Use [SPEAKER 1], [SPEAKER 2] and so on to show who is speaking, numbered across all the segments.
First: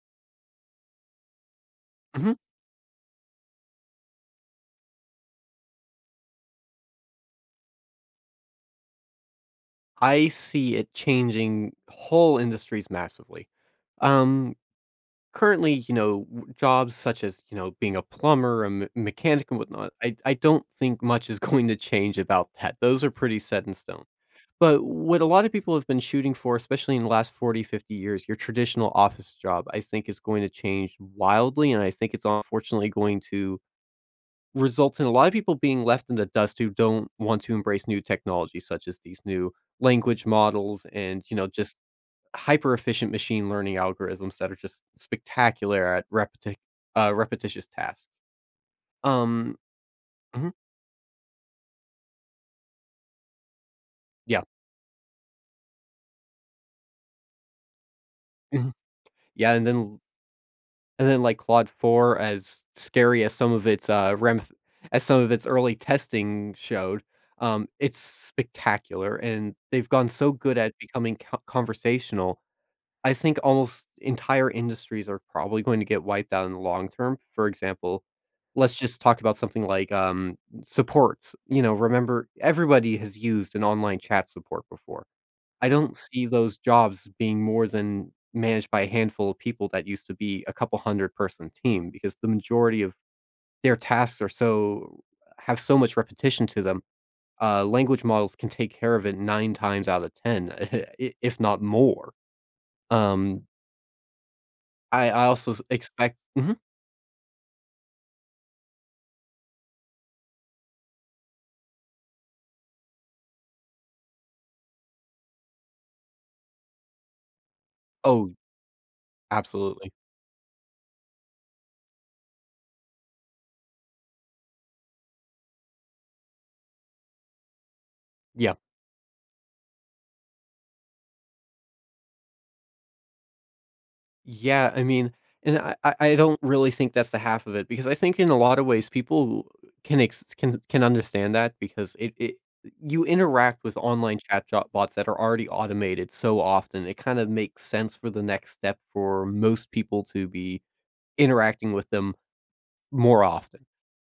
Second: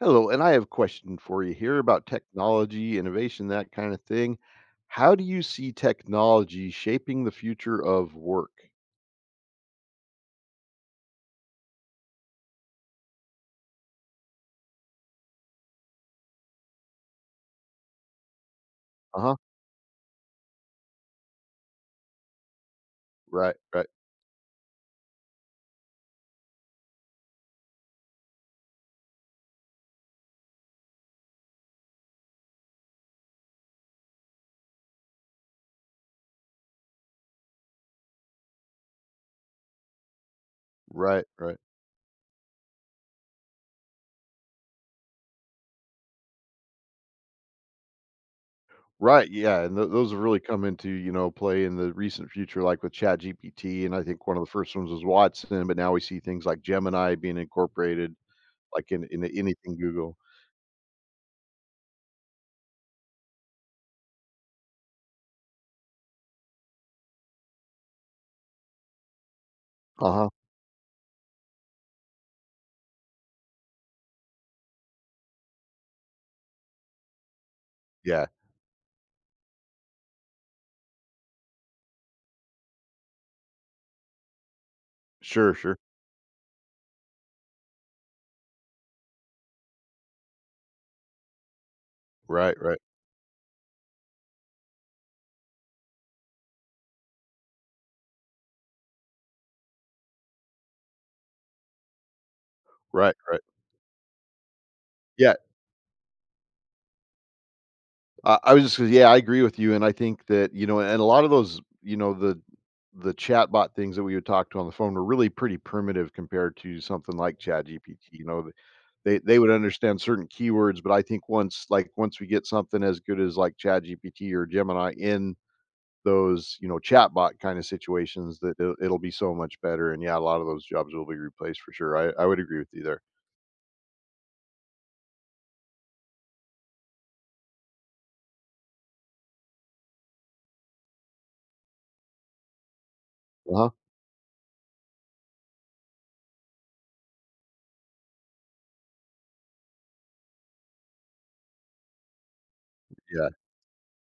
[SPEAKER 1] Hello, and I have a question for you here about
[SPEAKER 2] Mhm.
[SPEAKER 1] technology, innovation, that kind of thing. How do you see technology shaping the future of work?
[SPEAKER 2] I see it changing whole industries massively. Um, currently, you know, w jobs such as, you know, being a plumber, a me
[SPEAKER 1] Uh huh.
[SPEAKER 2] mechanic, and whatnot, I don't think much is going to change about that. Those are pretty
[SPEAKER 1] Right,
[SPEAKER 2] set in
[SPEAKER 1] right,
[SPEAKER 2] stone. But what a lot of people have been shooting for, especially in the last 40, 50 years, your traditional office job, I think is going to change wildly, and I think it's unfortunately going to results in a lot of people being left in the dust who don't want to embrace new technology such as these new language models and,
[SPEAKER 1] right,
[SPEAKER 2] you know,
[SPEAKER 1] right,
[SPEAKER 2] just hyper efficient machine learning algorithms that are just spectacular at repetitious tasks.
[SPEAKER 1] right.
[SPEAKER 2] Um,
[SPEAKER 1] Yeah, and those have really
[SPEAKER 2] mhm,
[SPEAKER 1] come into play in the recent future, like with Chat GPT, and I think one
[SPEAKER 2] yeah,
[SPEAKER 1] of the first ones was Watson, but now we see things like Gemini being incorporated,
[SPEAKER 2] mhm,
[SPEAKER 1] like in
[SPEAKER 2] yeah, and
[SPEAKER 1] anything
[SPEAKER 2] then
[SPEAKER 1] Google.
[SPEAKER 2] like Claude 4. As scary as some of its as some of its early testing showed, it's spectacular, and they've gone
[SPEAKER 1] Uh huh.
[SPEAKER 2] so good at becoming conversational. I think almost entire industries are probably going to get wiped out in the long term. For example,
[SPEAKER 1] Yeah.
[SPEAKER 2] let's just talk about something like, supports. You know, remember, everybody has used an online chat support before.
[SPEAKER 1] Sure.
[SPEAKER 2] I
[SPEAKER 1] Sure.
[SPEAKER 2] don't see those jobs being more than managed by a handful of people that used to be a couple 100-person team because the
[SPEAKER 1] Right. Right.
[SPEAKER 2] majority of their tasks are so have so much repetition to them. Language models can take care of it 9 times out of 10, I if not more.
[SPEAKER 1] Right.
[SPEAKER 2] Um I
[SPEAKER 1] Yeah.
[SPEAKER 2] also s expect. Mhm.
[SPEAKER 1] I was just gonna I agree with you, and I think that, and a lot of those, you know, the chatbot things that we would talk to on the phone were really pretty primitive compared to something like ChatGPT, you
[SPEAKER 2] Oh,
[SPEAKER 1] know, th they would
[SPEAKER 2] absolutely.
[SPEAKER 1] understand certain keywords, but I think once like, once we get something as good as, like, ChatGPT or Gemini in those, you know, chatbot kinda situations
[SPEAKER 2] Yeah.
[SPEAKER 1] that it'll be so much better, and yeah, a lot of those jobs will be replaced for sure. I would agree with you there.
[SPEAKER 2] Yeah, I mean, and I don't really think that's the half of it, because I think in a lot of ways people can ex can understand that, because it you interact
[SPEAKER 1] Uh-huh.
[SPEAKER 2] with online chat jo bots that are already automated so often, it kind of makes sense for the next step for most people to be interacting with them more
[SPEAKER 1] Yeah.
[SPEAKER 2] often.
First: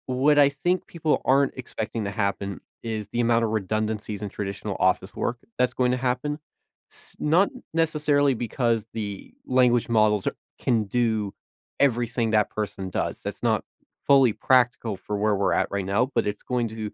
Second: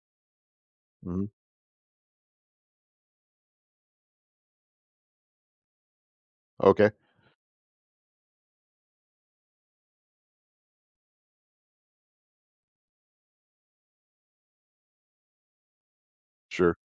[SPEAKER 2] What I think people
[SPEAKER 1] Mhm.
[SPEAKER 2] aren't expecting to happen is the amount of redundancies in traditional office work that's going to happen.
[SPEAKER 1] Okay.
[SPEAKER 2] S Not necessarily because the language models are can do everything that person does. That's not fully practical for where we're at right now, but it's going
[SPEAKER 1] Sure.
[SPEAKER 2] to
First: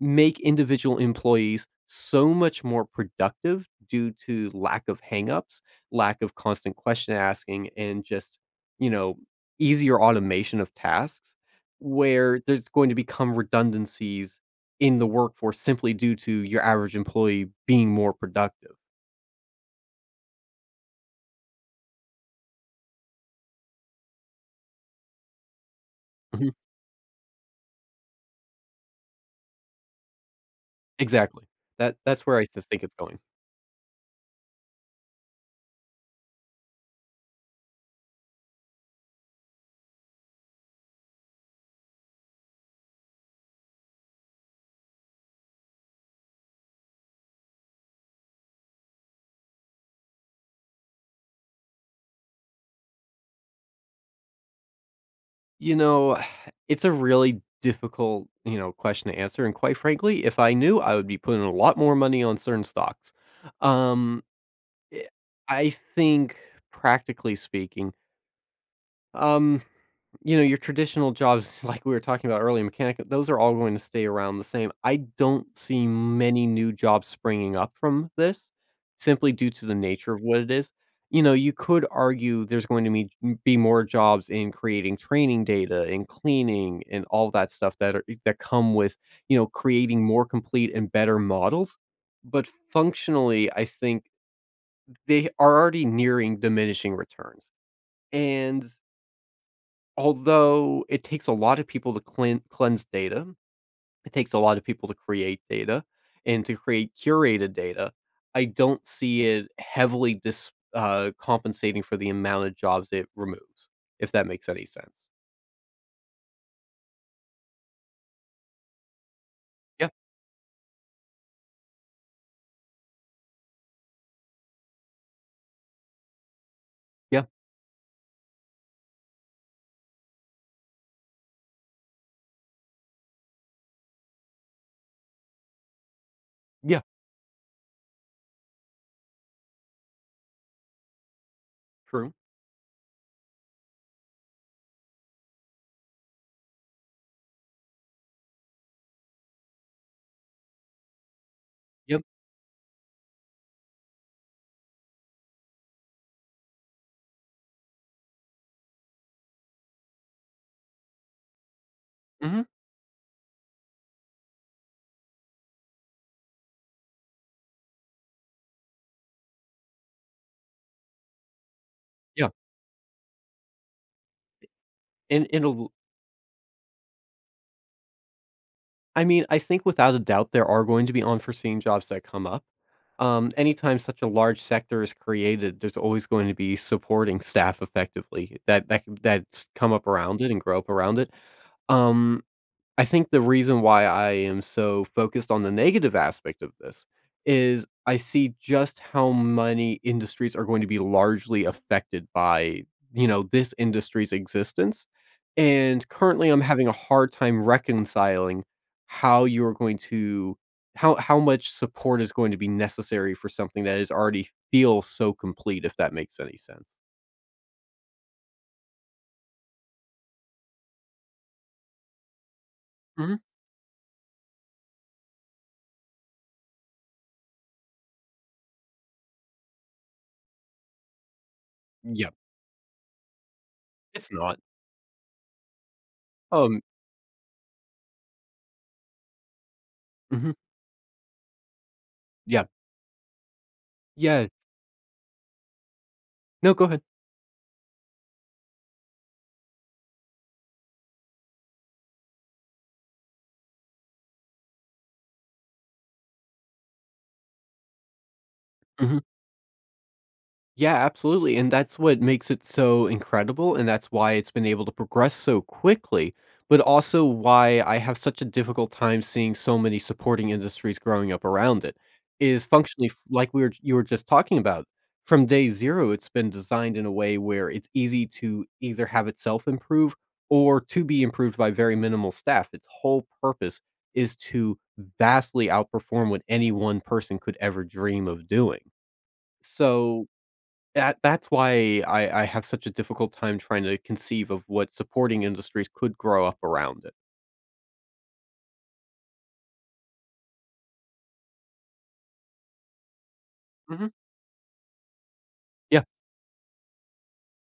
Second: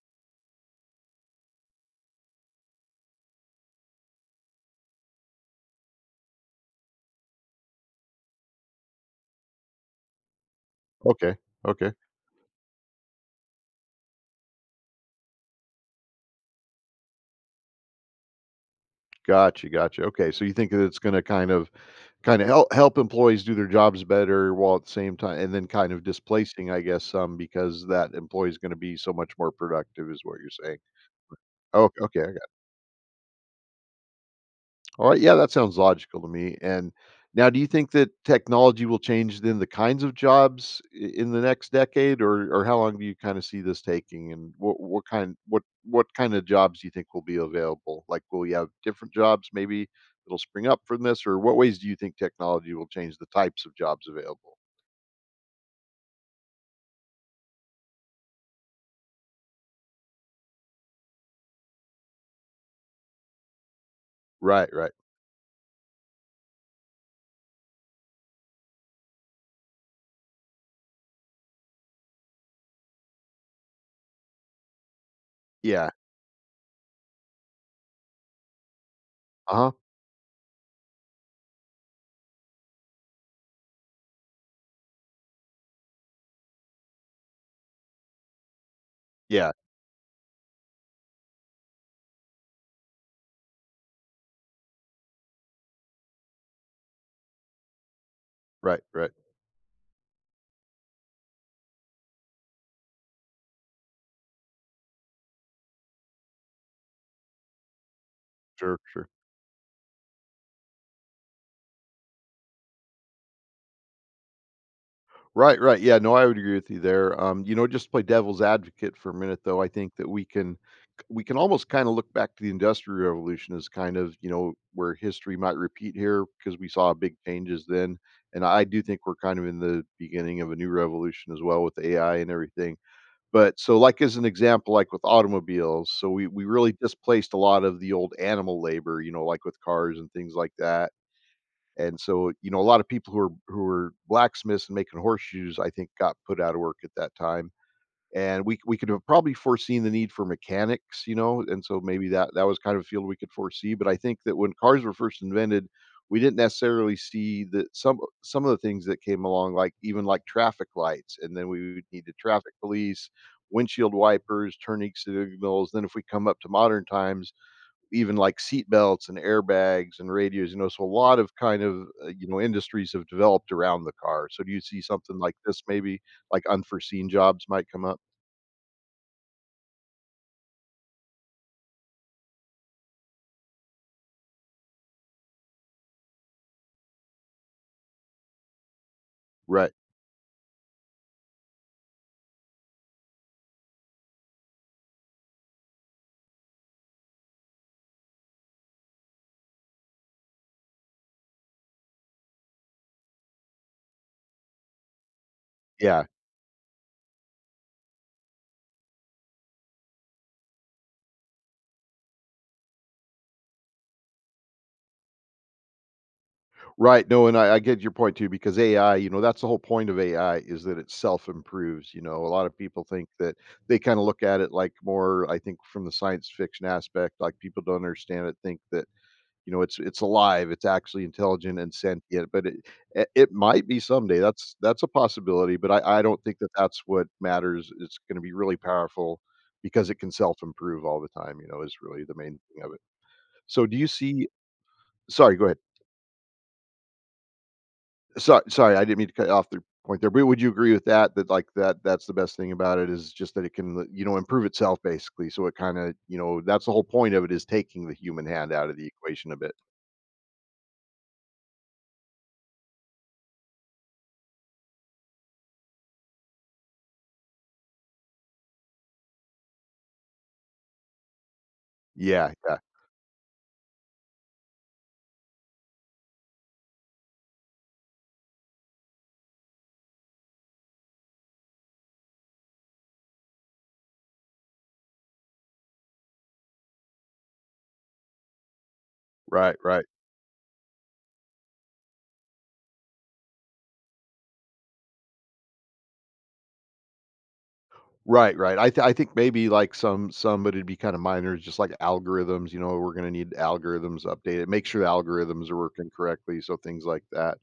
[SPEAKER 2] make individual employees so much more productive due to lack of hangups, lack of constant question asking, and just, you know, easier automation of tasks
[SPEAKER 1] Okay. Okay.
[SPEAKER 2] where there's going to become redundancies in the workforce simply due to your average employee being more productive.
[SPEAKER 1] Gotcha, gotcha. Okay, so you think that it's gonna kinda help employees do their jobs better while at the same time and then kind of
[SPEAKER 2] Mhm.
[SPEAKER 1] displacing, I guess, some because that employee is gonna be so much more productive is what you're saying.
[SPEAKER 2] Exactly.
[SPEAKER 1] Oh,
[SPEAKER 2] That
[SPEAKER 1] okay.
[SPEAKER 2] that's where I th think it's going.
[SPEAKER 1] All right, yeah, that sounds logical to me. And now, do you think that technology will change then the kinds of jobs in the next decade, or how long do you kind of see this taking? And what kind of jobs do you think will be available? Like, will we have different jobs maybe that'll spring up from this, or what ways do you think technology will change the types of jobs available?
[SPEAKER 2] You know, it's a really difficult, you know, question to answer, and quite frankly, if I knew, I would be putting a lot more money on certain stocks. Um,
[SPEAKER 1] Right, right,
[SPEAKER 2] eh, I think practically speaking, um, you know, your traditional jobs, like we were talking about earlier, mechanic, those are all going to stay around the same. I don't see
[SPEAKER 1] yeah,
[SPEAKER 2] many new jobs springing up from this, simply due
[SPEAKER 1] uh
[SPEAKER 2] to
[SPEAKER 1] huh,
[SPEAKER 2] the nature of what it is. You know, you could argue there's going to be more jobs in creating training data and cleaning and all that stuff that come with, you know,
[SPEAKER 1] yeah,
[SPEAKER 2] creating more complete and better models. But functionally, I think they are already nearing diminishing returns. And
[SPEAKER 1] right, right,
[SPEAKER 2] Although it takes a lot of people to cleanse data, it takes a lot of people to create data and to create curated data, I
[SPEAKER 1] sure,
[SPEAKER 2] don't
[SPEAKER 1] sure.
[SPEAKER 2] see it heavily dis compensating for the amount of jobs it removes, if that makes any sense.
[SPEAKER 1] Right, right. Yeah, no, I would agree with you there. You know, just to play devil's advocate for a minute though, I
[SPEAKER 2] Yeah,
[SPEAKER 1] think that we can almost kind of look back to the industrial revolution as kind of, you know, where history might repeat here because we saw big
[SPEAKER 2] yeah,
[SPEAKER 1] changes then. And I do think we're kind of in the beginning of a new revolution as well with AI and everything. But so like as an example, like with automobiles, so we really
[SPEAKER 2] yeah,
[SPEAKER 1] displaced a lot of the old animal labor, you know, like with cars and things like that and
[SPEAKER 2] true.
[SPEAKER 1] so, you know, a lot of people who were blacksmiths and making horseshoes, I think, got put out of work at that time. And we could have probably foreseen the need for mechanics, you know, and so
[SPEAKER 2] Yep,
[SPEAKER 1] maybe that was kind of a field we could foresee. But I think that when cars were first invented, we didn't necessarily see that some of the things that came along, like even like traffic lights, and then we would need the
[SPEAKER 2] mhm,
[SPEAKER 1] traffic police, windshield wipers, turning signals. Then if we come up to modern times, even like seat belts and airbags and radios, you know, so a lot of kind of, you
[SPEAKER 2] yeah.
[SPEAKER 1] know, industries have developed around the car. So do you see something
[SPEAKER 2] and
[SPEAKER 1] like this
[SPEAKER 2] it'll
[SPEAKER 1] maybe, like unforeseen jobs might come up?
[SPEAKER 2] I mean, I think without a doubt, there are going to be unforeseen jobs that come up. Anytime such a large sector is created, there's always going to be supporting staff effectively that's
[SPEAKER 1] Right.
[SPEAKER 2] come up around it and grow up around it. Um, I think the reason why I am so focused on the negative aspect of this is I see just how many industries are going to be largely affected by, you know, this industry's existence. And
[SPEAKER 1] Yeah.
[SPEAKER 2] currently I'm having a hard time reconciling how you're going to how much support is going to be necessary for something that is already feels so complete, if that makes any sense.
[SPEAKER 1] Right. No, and I get your point too, because AI, you know, that's the whole point of AI is that it self improves. You know, a lot of people think
[SPEAKER 2] Mhm.
[SPEAKER 1] that they kind of look at it like more, I think, from the science fiction aspect, like people don't understand it, think that you know, it's alive, it's actually intelligent and
[SPEAKER 2] Yep.
[SPEAKER 1] sentient, but it might be
[SPEAKER 2] It's
[SPEAKER 1] someday,
[SPEAKER 2] not.
[SPEAKER 1] that's a possibility, but I don't think that
[SPEAKER 2] Um,
[SPEAKER 1] that's what matters, it's gonna be really powerful because it can
[SPEAKER 2] mhm.
[SPEAKER 1] self-improve all the time, you know, is really the main
[SPEAKER 2] Yeah.
[SPEAKER 1] thing of it. So do you
[SPEAKER 2] Yeah.
[SPEAKER 1] see sorry, go ahead.
[SPEAKER 2] No, go ahead.
[SPEAKER 1] Sorry, I didn't mean to cut you off the point there, but would you agree with that, that, like, that's the best thing about it is just that it can, you know, improve itself basically, so it kinda you know, that's the whole point of it is taking the human hand out of the
[SPEAKER 2] Mhm.
[SPEAKER 1] equation a bit.
[SPEAKER 2] Yeah, absolutely. And that's what makes it so incredible. And that's why it's been able to progress so quickly, but also why I have such a difficult time seeing so many supporting industries growing up around it
[SPEAKER 1] Yeah,
[SPEAKER 2] is
[SPEAKER 1] yeah.
[SPEAKER 2] functionally like we were you were just talking about. From day zero, it's been designed in a way where it's easy to either have itself improve or to be improved by very minimal staff. Its whole purpose is to vastly outperform what any one person could ever dream of doing.
[SPEAKER 1] Right, right.
[SPEAKER 2] So that's why I have such a difficult time trying to conceive of what supporting industries could grow up around it.
[SPEAKER 1] Right, right. I think maybe like some, but it'd be kind of minor, just like algorithms. You know, we're going to need
[SPEAKER 2] Mhm.
[SPEAKER 1] algorithms updated. Make sure the algorithms are
[SPEAKER 2] Yeah.
[SPEAKER 1] working correctly, so things like that.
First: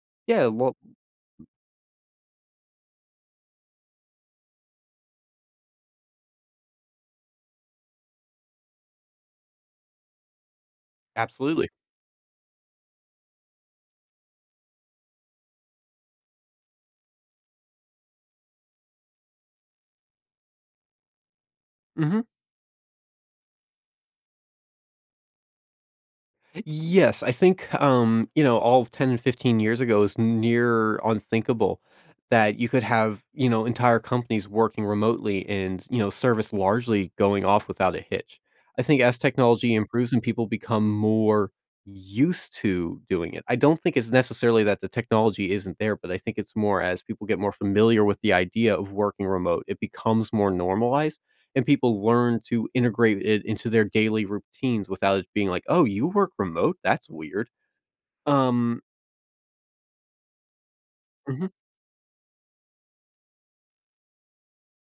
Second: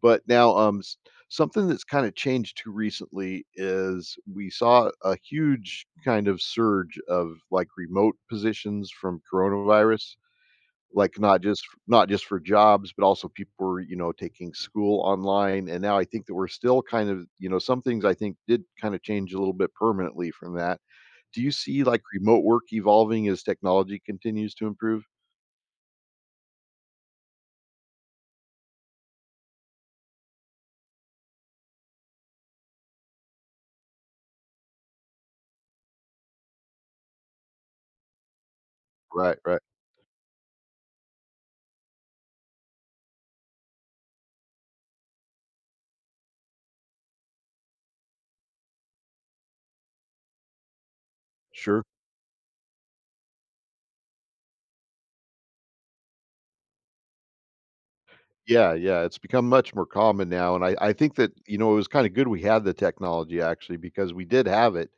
[SPEAKER 1] But
[SPEAKER 2] Yeah,
[SPEAKER 1] now,
[SPEAKER 2] well,
[SPEAKER 1] something that's kind of changed too recently is we saw a huge kind of surge of like remote positions from coronavirus. Like,
[SPEAKER 2] absolutely.
[SPEAKER 1] not just for jobs, but also people were, you know, taking school online, and now I think that we're still kind of you know, some things I think did kinda change a little bit permanently from that. Do you see, like,
[SPEAKER 2] Mhm.
[SPEAKER 1] remote work evolving as technology continues to improve?
[SPEAKER 2] Yes, I think, you know, all of 10 and 15 years ago is near unthinkable that you could have, you know, entire companies working remotely and, you know, service largely going off without a hitch. I think as
[SPEAKER 1] Right, right.
[SPEAKER 2] technology improves and people become more used to doing it, I don't think it's necessarily that the technology isn't there, but I think it's more as people get more familiar with the idea of working remote, it becomes more normalized and
[SPEAKER 1] Sure.
[SPEAKER 2] people learn to integrate it into their daily routines without it being like, "Oh, you work remote? That's weird."
[SPEAKER 1] Yeah,
[SPEAKER 2] Um
[SPEAKER 1] yeah, it's become much more common now, and I think that,
[SPEAKER 2] Mhm,
[SPEAKER 1] you know, it was kinda good we had the technology actually because we did have it,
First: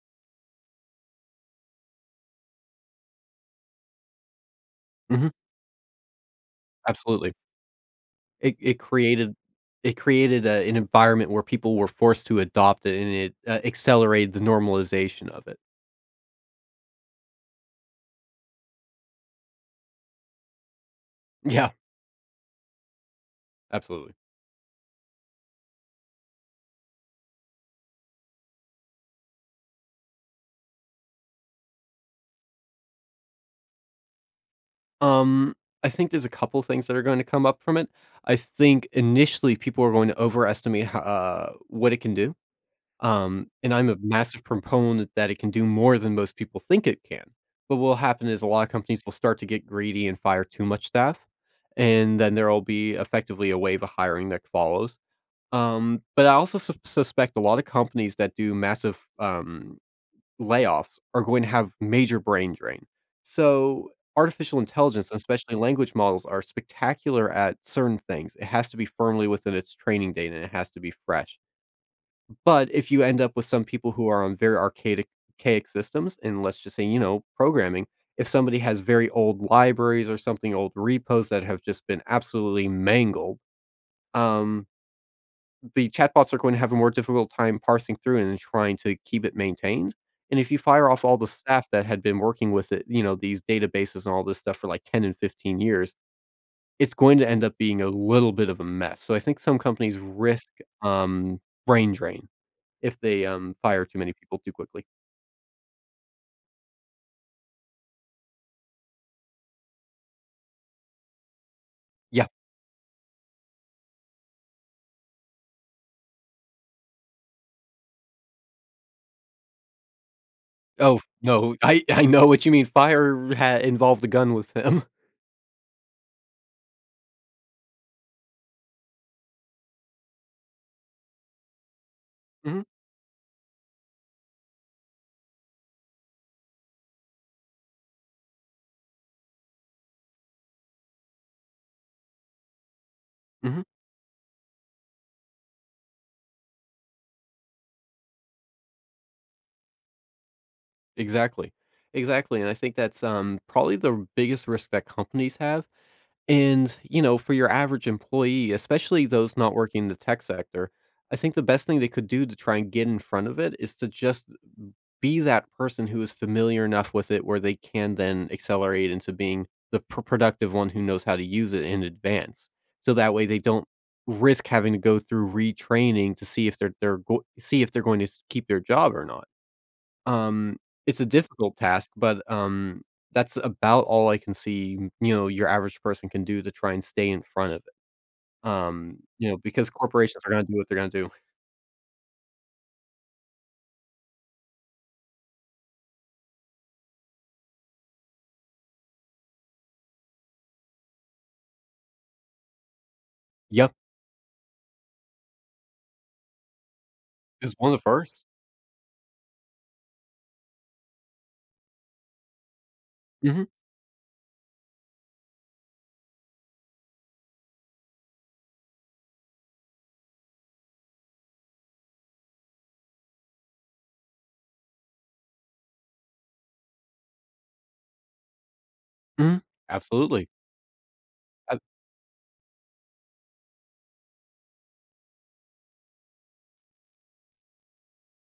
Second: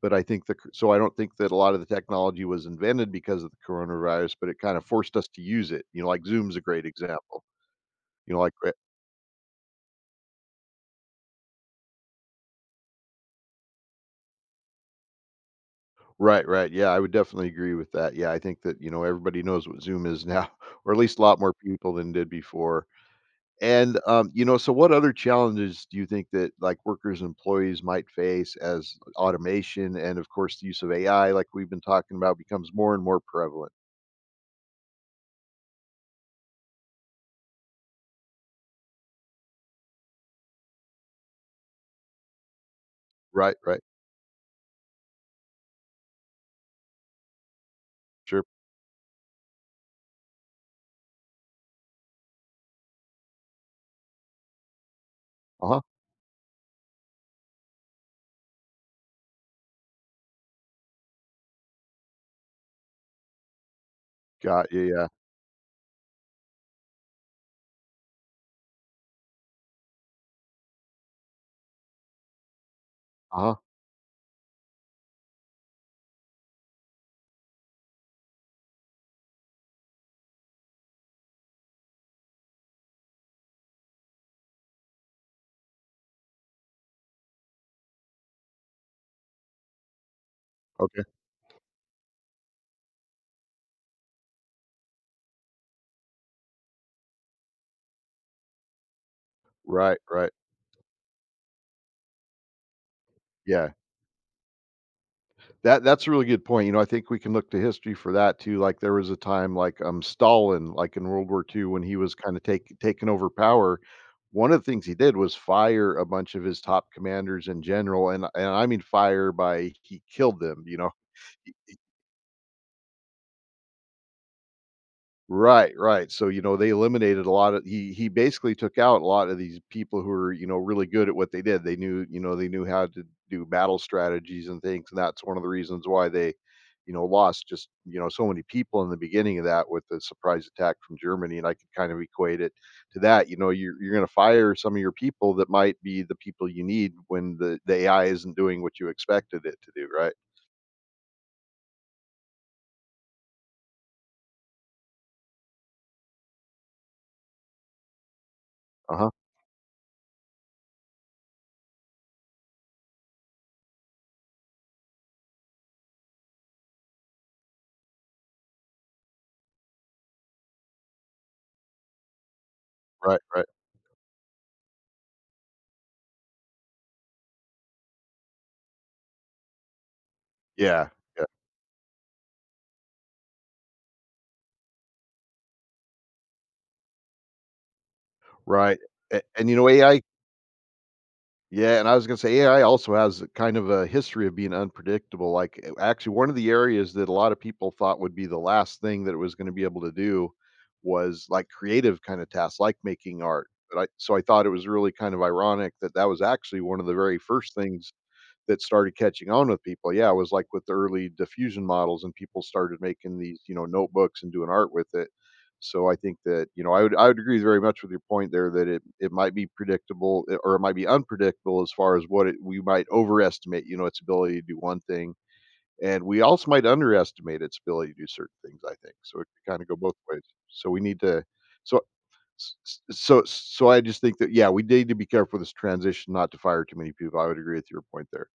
[SPEAKER 1] but I think the c so I don't think that a lot of the technology was invented because of the coronavirus, but it kinda forced us
[SPEAKER 2] mhm,
[SPEAKER 1] to use it, you know, like Zoom's a great
[SPEAKER 2] absolutely.
[SPEAKER 1] example. You know, like
[SPEAKER 2] It
[SPEAKER 1] ri
[SPEAKER 2] it created a an environment where people were forced to adopt it, and it, accelerated the normalization of it.
[SPEAKER 1] Right, right, yeah, I would definitely agree with that, yeah, I think that, you know, everybody knows what Zoom is now, or at least a lot more
[SPEAKER 2] Yeah,
[SPEAKER 1] people than did before, and,
[SPEAKER 2] absolutely.
[SPEAKER 1] you know, so what other challenges do you think that, like, workers and employees might face as automation and, of course, the use of AI, like we've been talking about, becomes more and more prevalent?
[SPEAKER 2] Um, I think there's a couple things that are going to come up from it. I think initially people are going to overestimate ho what it can do. Um,
[SPEAKER 1] Right,
[SPEAKER 2] and
[SPEAKER 1] right,
[SPEAKER 2] I'm a massive proponent that it can do more than most people think it can. But what'll happen is
[SPEAKER 1] sure,
[SPEAKER 2] a lot of companies will start to get greedy and fire too much staff, and then there'll be effectively a wave of hiring that follows.
[SPEAKER 1] uh-huh,
[SPEAKER 2] But I also suspect a lot of companies that do massive, layoffs are going to have major brain drain. So, artificial
[SPEAKER 1] got you, yeah,
[SPEAKER 2] intelligence, and especially language models, are spectacular at certain things. It has to be firmly within its training data, and it has to be fresh. But if you end up with
[SPEAKER 1] uh-huh,
[SPEAKER 2] some people who are on very archaic systems, and let's just say, you know, programming, if somebody has very old libraries or something, old repos that have just been absolutely mangled, um, the chatbots are going to have a more difficult time parsing through and trying to keep it maintained. And if you fire
[SPEAKER 1] okay,
[SPEAKER 2] off all the staff that had been working with it, you know, these databases and all this stuff for like 10 and 15 years, it's going to end up being a little bit of a mess. So I think some companies
[SPEAKER 1] right, right,
[SPEAKER 2] risk, um, brain drain if they,
[SPEAKER 1] yeah.
[SPEAKER 2] fire too many people too quickly.
[SPEAKER 1] That that's a really good point, you know, I think we can look to history for that too, like, there was a time, like, Stalin, like, in World War II when he was
[SPEAKER 2] Yeah.
[SPEAKER 1] kinda take taking over power, one of the things he did was fire a bunch of his top commanders in general, and I mean fire by he killed them, you know?
[SPEAKER 2] Oh, no. I know what you mean. Fire had involved a gun with him.
[SPEAKER 1] Right, right. So, you know, they eliminated a lot of he basically took out a lot of these people who were, you know, really good at what they did. They knew, you know, they
[SPEAKER 2] Mhm,
[SPEAKER 1] knew how to do battle strategies and things, and that's one of the reasons why they, you know, lost just, you know, so many people in the beginning of that with the surprise attack from Germany. And I could kind of equate it to that. You know,
[SPEAKER 2] mhm.
[SPEAKER 1] you're gonna fire some of your people that might be the people you need when the AI isn't doing what you expected it to do, right?
[SPEAKER 2] Exactly. Exactly, and I think that's, probably the biggest risk that companies have, and, you know, for your average employee, especially
[SPEAKER 1] Uh-huh.
[SPEAKER 2] those not working in the tech sector, I think the best thing they could do to try and get in front of it is to just be that person who is familiar enough with it where they can then accelerate into being the productive one who knows how to use it in advance. So that
[SPEAKER 1] Right,
[SPEAKER 2] way they
[SPEAKER 1] right.
[SPEAKER 2] don't risk having to go through retraining to see if they're going to keep their job or not. Um,
[SPEAKER 1] Yeah,
[SPEAKER 2] it's a
[SPEAKER 1] yeah.
[SPEAKER 2] difficult task, but that's about all I can see. You know, your average person can do to try and stay in front of it.
[SPEAKER 1] Right.
[SPEAKER 2] Um, you know,
[SPEAKER 1] And, you know,
[SPEAKER 2] because
[SPEAKER 1] AI
[SPEAKER 2] corporations are going to do what they're going to do.
[SPEAKER 1] Yeah, and I was gonna say AI also has kind of a history of being unpredictable. Like actually one of the areas that a lot of people thought would be the last thing that it was gonna be able to do was like creative kind of tasks, like making art.
[SPEAKER 2] Yep,
[SPEAKER 1] But I so I thought it was really kind of ironic that that was actually one of the very
[SPEAKER 2] is
[SPEAKER 1] first
[SPEAKER 2] one of the
[SPEAKER 1] things
[SPEAKER 2] 1st.
[SPEAKER 1] that started catching on with people. Yeah, it was like with the early diffusion models and people started making these,
[SPEAKER 2] Mm-hmm.
[SPEAKER 1] you know, notebooks and doing art with it. So I think that, you know, I would agree very much with your point there that it might be predictable or it might be unpredictable as far as we might overestimate, you know, its ability to do one thing. And we also might underestimate its ability to do certain things, I think. So it
[SPEAKER 2] Hmm.
[SPEAKER 1] could kind of go both ways.
[SPEAKER 2] Absolutely.
[SPEAKER 1] So we need to so so I just think that yeah, we need to be careful with this transition not to fire too many people. I would agree with your point there.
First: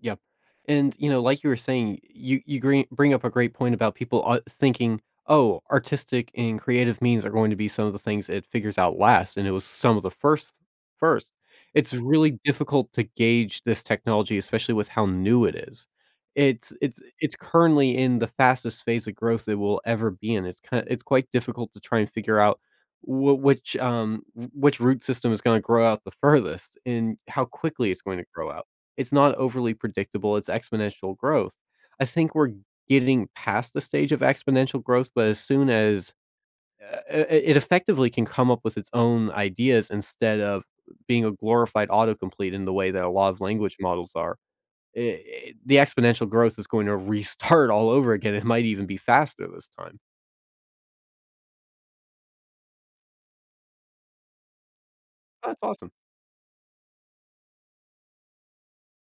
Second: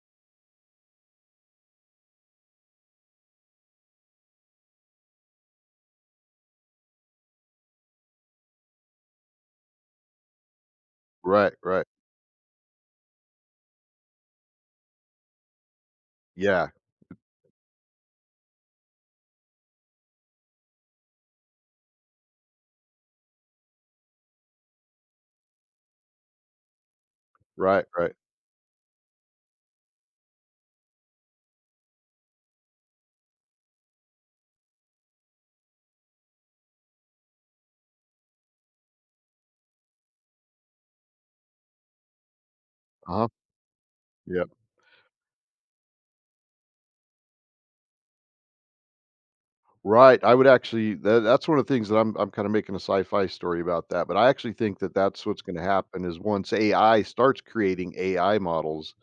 [SPEAKER 2] Yep. And, you know, like you were saying, you green bring up a great point about people, thinking, "Oh, artistic and creative means are going to be some of the things it figures out last," and it was some of the first.
[SPEAKER 1] Right, right.
[SPEAKER 2] It's really difficult to gauge this technology, especially with how new it is.
[SPEAKER 1] Yeah.
[SPEAKER 2] It's currently in the fastest phase of growth it will ever be in. It's quite difficult to try and figure out wh which root system is gonna grow out the furthest and how
[SPEAKER 1] Right,
[SPEAKER 2] quickly it's
[SPEAKER 1] right.
[SPEAKER 2] going to grow out. It's not overly predictable, it's exponential growth. I think we're getting past the stage of exponential growth, but as soon as I it effectively can come up with its own ideas instead of being a glorified autocomplete in the way that a lot
[SPEAKER 1] Uh-huh.
[SPEAKER 2] of language models are,
[SPEAKER 1] Yeah.
[SPEAKER 2] I I the exponential growth is going to restart all over again. It might even be faster this time.
[SPEAKER 1] Right, I would actually that's one of the things that I'm kinda making a sci-fi story about that, but I actually think that that's what's
[SPEAKER 2] Oh, that's
[SPEAKER 1] gonna
[SPEAKER 2] awesome.
[SPEAKER 1] happen is once AI starts creating AI models,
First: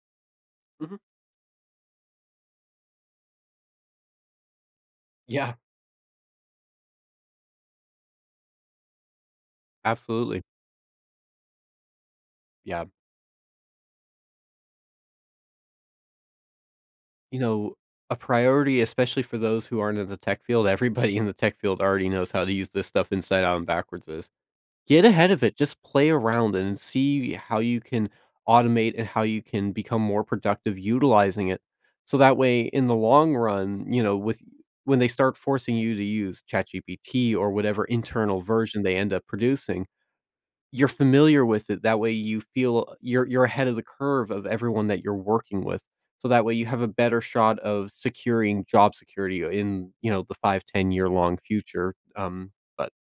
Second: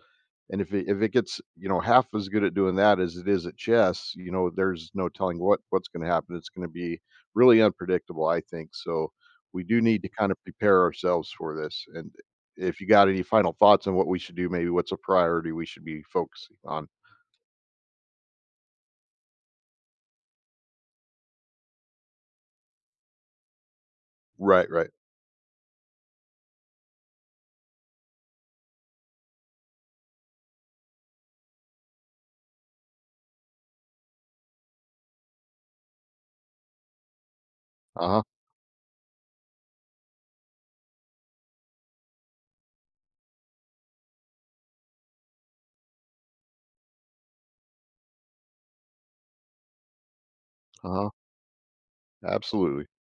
[SPEAKER 1] and
[SPEAKER 2] Mhm.
[SPEAKER 1] if it gets, you know, half as good at doing that as it is at chess, you know, there's no telling
[SPEAKER 2] Yeah,
[SPEAKER 1] what what's gonna happen. It's gonna be really unpredictable, I think, so we do need to kind
[SPEAKER 2] absolutely.
[SPEAKER 1] of prepare ourselves for this, and if
[SPEAKER 2] Yeah.
[SPEAKER 1] you got any final thoughts on what we should do, maybe what's a priority we should be focusing on?
[SPEAKER 2] You know, a priority, especially for those who aren't in the tech field, everybody in the tech field already knows how to use this stuff inside out and backwards, is:
[SPEAKER 1] Right, right.
[SPEAKER 2] get ahead of it, just play around and see how you can automate and how you can become more productive utilizing it. So that way in the long run, you know, with when they start forcing you to use ChatGPT or whatever
[SPEAKER 1] Uh-huh,
[SPEAKER 2] internal version they end up producing, you're familiar with it, that way you feel you're ahead of the curve of everyone that you're working with, so that way you have a better shot of securing job security in, you know, the 5 to 10 year
[SPEAKER 1] uh-huh,
[SPEAKER 2] long future,
[SPEAKER 1] absolutely.
[SPEAKER 2] but